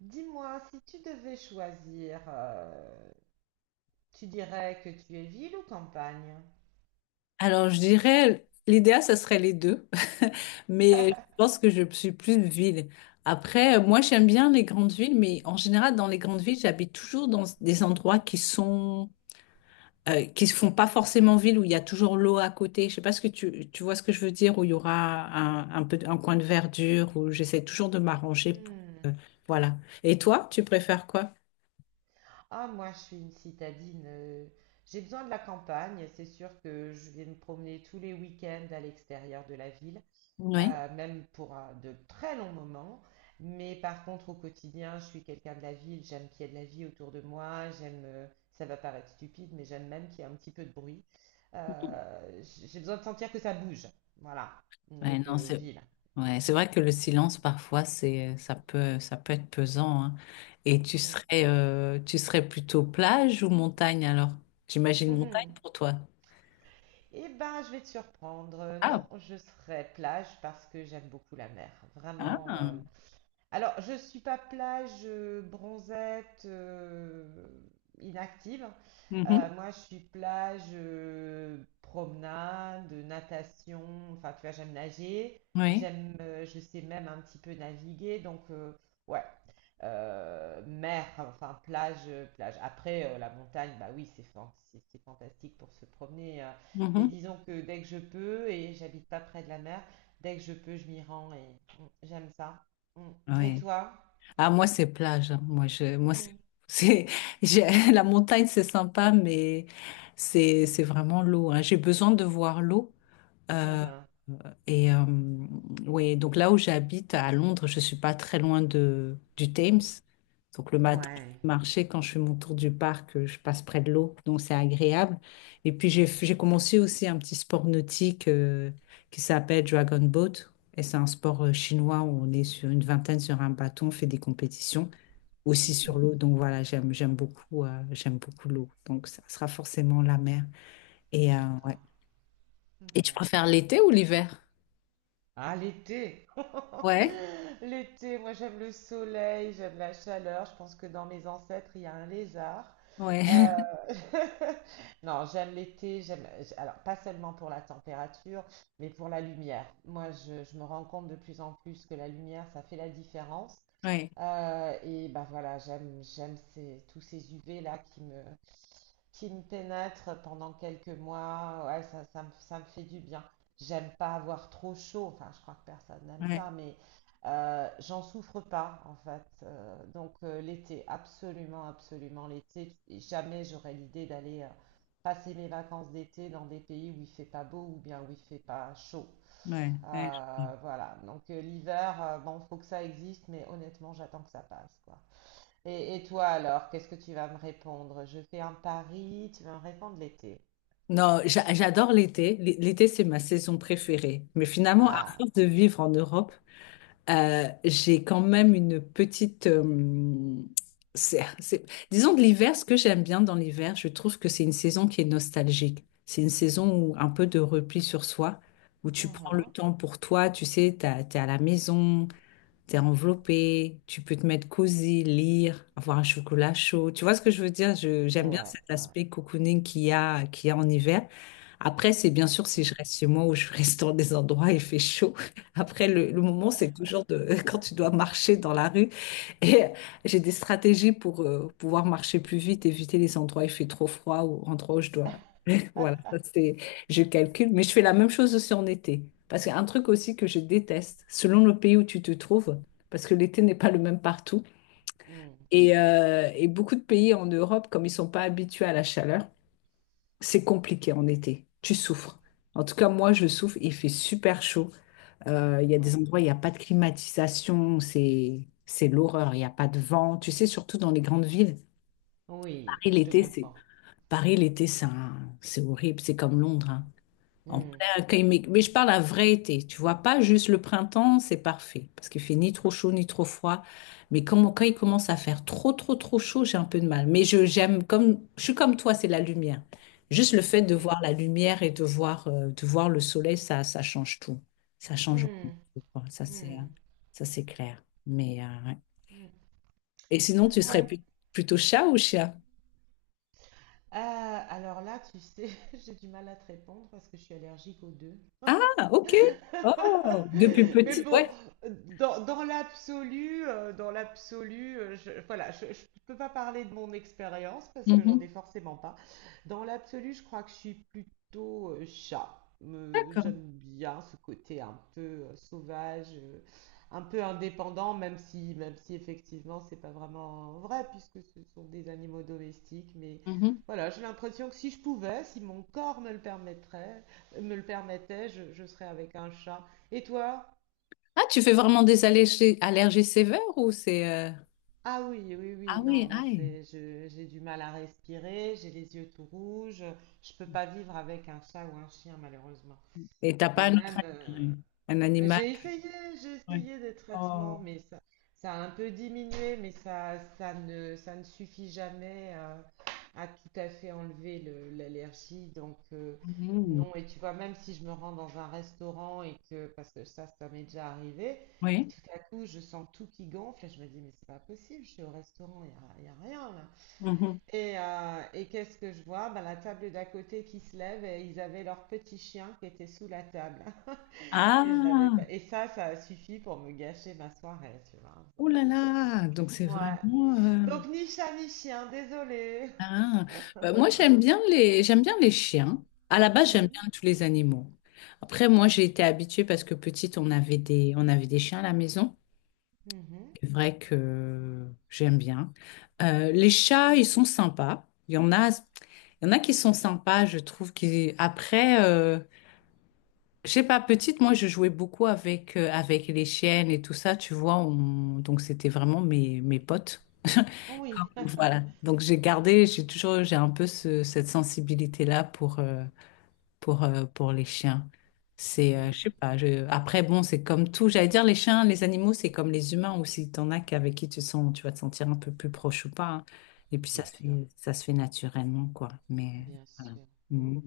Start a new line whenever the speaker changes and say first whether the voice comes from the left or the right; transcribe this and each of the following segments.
right: Dis-moi, si tu devais choisir, tu dirais que tu es ville ou campagne?
left: Alors, je dirais, l'idéal, ça serait les deux, mais je pense que je suis plus ville. Après, moi, j'aime bien les grandes villes, mais en général, dans les grandes villes, j'habite toujours dans des endroits qui se font pas forcément ville, où il y a toujours l'eau à côté. Je sais pas ce que tu vois ce que je veux dire, où il y aura un coin de verdure, où j'essaie toujours de m'arranger pour,
right: Hmm.
left: voilà. Et toi, tu préfères quoi?
right: Ah, moi, je suis une citadine. J'ai besoin de la campagne. C'est sûr que je vais me promener tous les week-ends à l'extérieur de la ville.
left: Ouais.
right: Même pour de très longs moments. Mais par contre, au quotidien, je suis quelqu'un de la ville, j'aime qu'il y ait de la vie autour de moi, j'aime, ça va paraître stupide, mais j'aime même qu'il y ait un petit peu de bruit. J'ai besoin de sentir que ça bouge. Voilà. Donc,
left: Ouais, non, c'est
right: ville.
left: ouais, c'est vrai que le silence parfois c'est ça peut être pesant hein. Et tu serais plutôt plage ou montagne alors? J'imagine montagne
right: Mm.
left: pour toi.
right: Eh ben, je vais te surprendre. Non,
left: Ah,
right: je serai plage parce que j'aime beaucoup la mer. Vraiment,
left: ah.
right: alors, je ne suis pas plage, bronzette, inactive.
left: Mhm.
right: Moi, je suis plage, promenade, natation. Enfin, tu vois, j'aime nager.
left: Oui.
right: J'aime, je sais même un petit peu naviguer. Donc, ouais. Mer, enfin, plage, plage. Après, la montagne, bah oui, c'est fantastique pour se promener. Mais
left: Mhm.
right: disons que dès que je peux, et j'habite pas près de la mer, dès que je peux, je m'y rends et mm, j'aime ça. Mm. Et
left: Oui.
right: toi?
left: Ah moi c'est plage, hein. Moi je moi
right: Hmm.
left: c'est- la montagne c'est sympa mais c'est vraiment l'eau, hein. J'ai besoin de voir l'eau.
right: Ah
left: euh,
right: ah.
left: Et oui, donc là où j'habite à Londres, je suis pas très du Thames. Donc le matin, je
right: Ouais.
left: peux marcher quand je fais mon tour du parc, je passe près de l'eau, donc c'est agréable. Et puis j'ai commencé aussi un petit sport nautique qui s'appelle Dragon Boat. Et c'est un sport chinois où on est sur une vingtaine sur un bâton, on fait des compétitions aussi sur
right: Hmm.
left: l'eau. Donc voilà, j'aime beaucoup l'eau. Donc ça sera forcément la mer. Et euh, ouais.
right: D'accord.
left: Et
right: Ok.
left: tu préfères l'été ou l'hiver?
right: Ah, l'été!
left: Ouais,
right: L'été, moi j'aime le soleil, j'aime la chaleur. Je pense que dans mes ancêtres, il y a un lézard.
left: ouais.
right: Euh, Non, j'aime l'été, alors pas seulement pour la température, mais pour la lumière. Moi, je me rends compte de plus en plus que la lumière, ça fait la différence.
left: Ouais,
right: Et ben voilà, j'aime ces, tous ces UV là qui me pénètrent pendant quelques mois. Ouais, ça me fait du bien. J'aime pas avoir trop chaud, enfin je crois que personne n'aime
left: ouais,
right: ça, mais j'en souffre pas en fait. Donc l'été, absolument, absolument l'été. Et jamais j'aurais l'idée d'aller passer mes vacances d'été dans des pays où il fait pas beau ou bien où il fait pas chaud.
left: ouais, ouais.
right: Voilà, donc l'hiver, bon, faut que ça existe, mais honnêtement j'attends que ça passe quoi. Et toi alors, qu'est-ce que tu vas me répondre? Je fais un pari, tu vas me répondre l'été.
left: Non, j'adore l'été. L'été, c'est ma saison préférée. Mais finalement, à
right: Ah,
left: force de vivre en Europe, j'ai quand même une petite... c'est- c'est- disons que l'hiver, ce que j'aime bien dans l'hiver, je trouve que c'est une saison qui est nostalgique. C'est une saison où un peu de repli sur soi, où tu prends le
right: mhm.
left: temps pour toi, tu sais, t'es à la maison, t'es enveloppé, tu peux te mettre cosy, lire, avoir un chocolat chaud. Tu vois ce que je veux dire? J'aime bien
right: Ouais,
left: cet
right: ouais.
left: aspect cocooning qu'il y a en hiver. Après, c'est bien sûr si
right: Mm.
left: je reste chez moi ou je reste dans des endroits où il fait chaud. Après, le moment, c'est toujours de, quand tu dois marcher dans la rue. Et j'ai des stratégies pour pouvoir marcher plus vite, éviter les endroits où il fait trop froid ou endroits où je dois voilà, ça c'est, je calcule, mais je fais la même chose aussi en été. Parce qu'un truc aussi que je déteste, selon le pays où tu te trouves, parce que l'été n'est pas le même partout,
right: Hmm.
left: et beaucoup de pays en Europe, comme ils sont pas habitués à la chaleur, c'est compliqué en été. Tu souffres. En tout cas, moi, je souffre. Il fait super chaud. Il y a des
right: Ouais.
left: endroits où il n'y a pas de climatisation. C'est l'horreur. Il n'y a pas de vent. Tu sais, surtout dans les grandes villes.
right: Oui,
left: Paris,
right: je te
left: l'été, c'est,
right: comprends.
left: Paris, l'été, c'est horrible. C'est comme Londres, hein. En
right: Hmm.
left: plein accueil, mais je parle à vrai été, tu vois, pas juste le printemps, c'est parfait, parce qu'il fait ni trop chaud ni trop froid. Mais quand il commence à faire trop chaud, j'ai un peu de mal. J'aime, comme, je suis comme toi, c'est la lumière. Juste le fait de
right: Oui.
left: voir la lumière et de voir le soleil, ça change tout. Ça change vraiment
right: Hmm.
left: tout, quoi. Ça, c'est,
right: Hmm.
left: ça, c'est clair. Mais, ouais.
right: Hmm.
left: Et sinon,
right: Ouais.
left: plutôt chat ou chien?
right: Euh, alors là, tu sais, j'ai du mal à te répondre parce que je suis allergique aux deux.
left: Ah, ok. Oh, depuis
right: Mais
left: petit,
right: bon,
left: ouais.
right: dans l'absolu, voilà, je peux pas parler de mon expérience parce que j'en ai
left: Mhm.
right: forcément pas. Dans l'absolu, je crois que je suis plutôt chat.
left: D'accord.
right: J'aime bien ce côté un peu sauvage, un peu indépendant, même si effectivement c'est pas vraiment vrai puisque ce sont des animaux domestiques. Mais
left: Mhm.
right: voilà, j'ai l'impression que si je pouvais, si mon corps me le permettrait, me le permettait, je serais avec un chat. Et toi?
left: Ah, tu fais vraiment des allergies, allergies sévères ou c'est... euh.
right: Ah oui, oui,
left: Ah
right: oui, non,
left: oui, aïe.
right: j'ai du mal à respirer, j'ai les yeux tout rouges, je peux pas vivre avec un chat ou un chien malheureusement.
left: Et t'as pas
right: Et
left: un autre
right: même,
left: animal? Un animal?
right: j'ai essayé, j'ai
left: Ouais.
right: essayé des traitements,
left: Oh.
right: mais ça a un peu diminué, mais ça ne suffit jamais à, à tout à fait enlever l'allergie. Donc,
left: Mhm.
right: non, et tu vois, même si je me rends dans un restaurant et que, parce que ça m'est déjà arrivé, et
left: Oui.
right: tout à coup, je sens tout qui gonfle, et je me dis, mais c'est pas possible, je suis au restaurant, y a rien là.
left: Mhm.
right: Et qu'est-ce que je vois? Ben, la table d'à côté qui se lève et ils avaient leur petit chien qui était sous la table. Et je l'avais
left: Ah,
right: pas. Et ça a suffi pour me gâcher ma soirée, tu vois.
left: oh là
right: Donc,
left: là. Donc c'est
right: ouais.
left: vraiment... euh.
right: Donc ni chat ni chien, désolé.
left: Ah. Bah, moi, j'aime bien les chiens. À la base, j'aime
right: Mhm.
left: bien tous les animaux. Après, moi, j'ai été habituée parce que petite, on avait des chiens à la maison.
right: Mhm.
left: C'est vrai que j'aime bien. Les chats, ils sont sympas. Il y en a, il y en a qui sont sympas, je trouve. Qui... Après, je sais pas, petite, moi, je jouais beaucoup avec, avec les chiennes et tout ça, tu vois. Donc, c'était vraiment mes potes.
right: Oui.
left: Voilà. Donc, j'ai gardé, j'ai toujours, j'ai un peu cette sensibilité-là pour, pour les chiens. C'est,
right: Hmm.
left: je sais pas, je... après, bon, c'est comme tout. J'allais dire, les chiens, les animaux, c'est comme les humains aussi. T'en as qu'avec qui tu sens, tu vas te sentir un peu plus proche ou pas, hein. Et puis,
right: Bien sûr,
left: ça se fait naturellement, quoi. Mais
right: bien
left: voilà.
right: sûr. Hmm.
left: Mhm.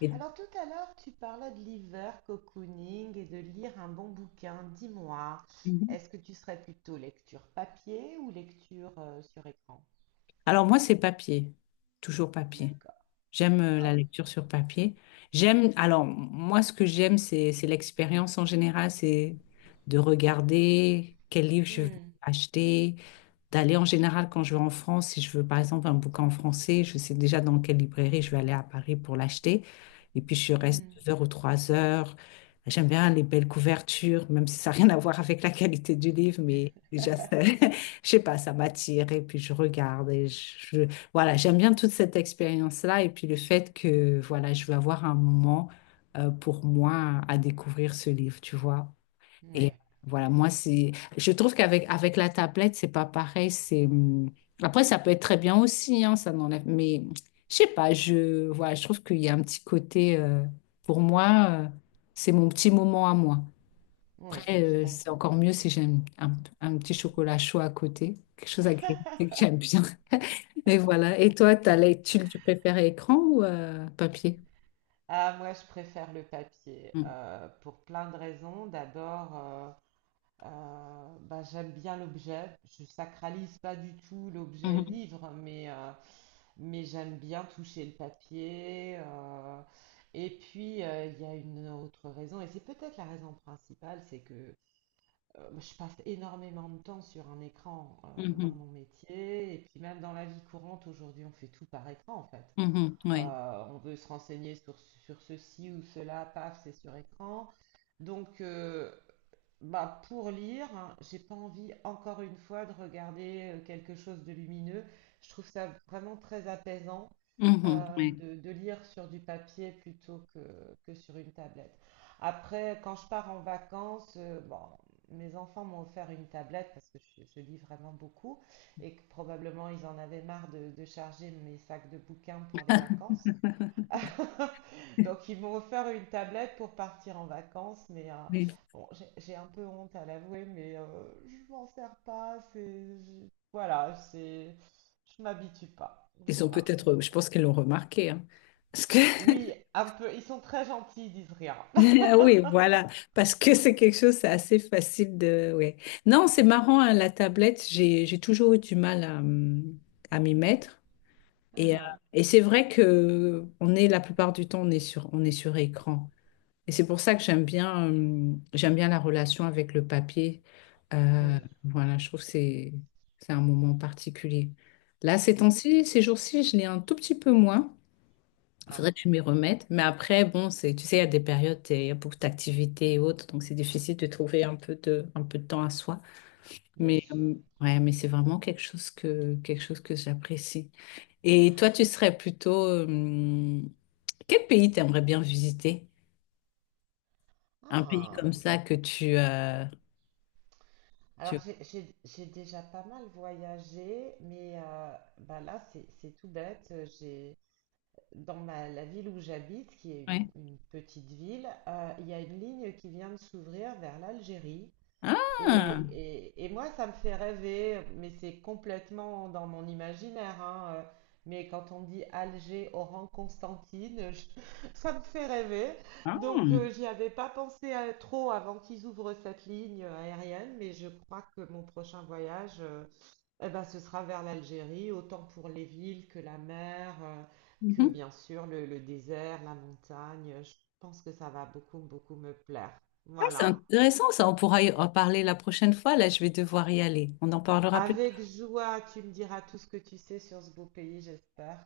left: Et-
right: Alors tout à l'heure, tu parlais de liver cocooning et de lire un bon bouquin. Dis-moi,
left: Mhm.
right: est-ce que tu serais plutôt lecture papier ou lecture sur écran?
left: Alors, moi, c'est papier. Toujours papier.
right: D'accord.
left: J'aime la
right: Ah
left: lecture sur papier. J'aime, alors, moi, ce que j'aime, c'est l'expérience en général, c'est de regarder quel livre je vais
right: oui.
left: acheter d'aller en général quand je vais en France, si je veux par exemple un bouquin en français, je sais déjà dans quelle librairie je vais aller à Paris pour l'acheter. Et puis je
right: Hmm,
left: reste
right: hmm.
left: 2 heures ou 3 heures. J'aime bien les belles couvertures, même si ça n'a rien à voir avec la qualité du livre, mais déjà, je sais pas, ça m'attire et puis je regarde je- voilà, j'aime bien toute cette expérience-là et puis le fait que voilà, je vais avoir un moment pour moi à découvrir ce livre, tu vois.
right: Oui,
left: Et voilà,
right: oui,
left: moi, c'est, je trouve qu'avec avec la tablette, c'est pas pareil. Après, ça peut être très bien aussi, hein, ça n'enlève, mais je sais pas, voilà, je trouve qu'il y a un petit côté, pour moi, euh, c'est mon petit moment à moi.
right: oui,
left: Après,
right: je
left: c'est
right: comprends.
left: encore mieux si j'ai un petit chocolat chaud à côté, quelque chose agréable que j'aime bien. Mais voilà. Et toi, tu préfères écran ou papier?
right: Ah, moi, je préfère le papier
left: Mm.
right: pour plein de raisons. D'abord, bah, j'aime bien l'objet. Je sacralise pas du tout l'objet
left: Mhm,
right: livre, mais j'aime bien toucher le papier. Et puis, il y a une autre raison, et c'est peut-être la raison principale, c'est que je passe énormément de temps sur un écran dans
left: mhm,
right: mon métier, et puis même dans la vie courante, aujourd'hui, on fait tout par écran, en fait.
left: mhm, ouais.
right: On veut se renseigner sur ceci ou cela, paf, c'est sur écran. Donc, bah, pour lire, hein, j'ai pas envie encore une fois de regarder quelque chose de lumineux. Je trouve ça vraiment très apaisant
left: Mhm, ouais.
right: de lire sur du papier plutôt que sur une tablette. Après, quand je pars en vacances, bon, mes enfants m'ont offert une tablette parce que je lis vraiment beaucoup et que probablement ils en avaient marre de charger mes sacs de bouquins pour les vacances. Donc ils m'ont offert une tablette pour partir en vacances, mais
left: Oui.
right: bon, j'ai un peu honte à l'avouer, mais je m'en sers pas. Voilà, c'est je m'habitue pas.
left: Ils ont
right: Voilà. Donc.
left: peut-être, je pense qu'ils l'ont remarqué, hein. Parce que,
right: Oui, un peu. Ils sont très gentils, ils disent rien.
left: oui, voilà, parce que c'est quelque chose, c'est assez facile de, ouais. Non, c'est marrant, hein, la tablette, j'ai toujours eu du mal à m'y mettre. Et, euh,
right: Ah,
left: et c'est vrai que la plupart du temps, on est sur écran. Et c'est pour ça que j'aime bien la relation avec le papier.
right: ah.
left: Euh,
right: Hmm.
left: voilà, je trouve que c'est un moment particulier. Là,
right: Mm.
left: ces jours-ci, je l'ai un tout petit peu moins.
right: Ah,
left: Faudrait que je m'y remette. Mais après, bon, c'est, tu sais, il y a des périodes, il y a beaucoup d'activités et autres, donc c'est difficile de trouver un peu de temps à soi.
right: bien
left: Mais
right: sûr.
left: ouais, mais c'est vraiment quelque chose que j'apprécie. Et toi, tu serais plutôt, quel pays t'aimerais bien visiter? Un pays
right: Ah.
left: comme ça que tu...
right: Alors j'ai déjà pas mal voyagé, mais bah là c'est tout bête. J'ai. Dans la ville où j'habite, qui est
left: Ouais.
right: une petite ville, il y a une ligne qui vient de s'ouvrir vers l'Algérie. Et,
left: Ah,
right: et- et moi, ça me fait rêver, mais c'est complètement dans mon imaginaire, hein, mais quand on dit Alger, Oran, Constantine, ça me fait rêver.
left: ah,
right: Donc, j'y avais pas pensé trop avant qu'ils ouvrent cette ligne aérienne, mais je crois que mon prochain voyage, eh ben, ce sera vers l'Algérie, autant pour les villes que la mer, que
left: mhm.
right: bien sûr le désert, la montagne. Je pense que ça va beaucoup, beaucoup me plaire.
left: Ah, c'est
right: Voilà.
left: intéressant, ça. On pourra y en parler la prochaine fois. Là, je vais devoir y aller. On en parlera plus.
right: Avec joie, tu me diras tout ce que tu sais sur ce beau pays, j'espère.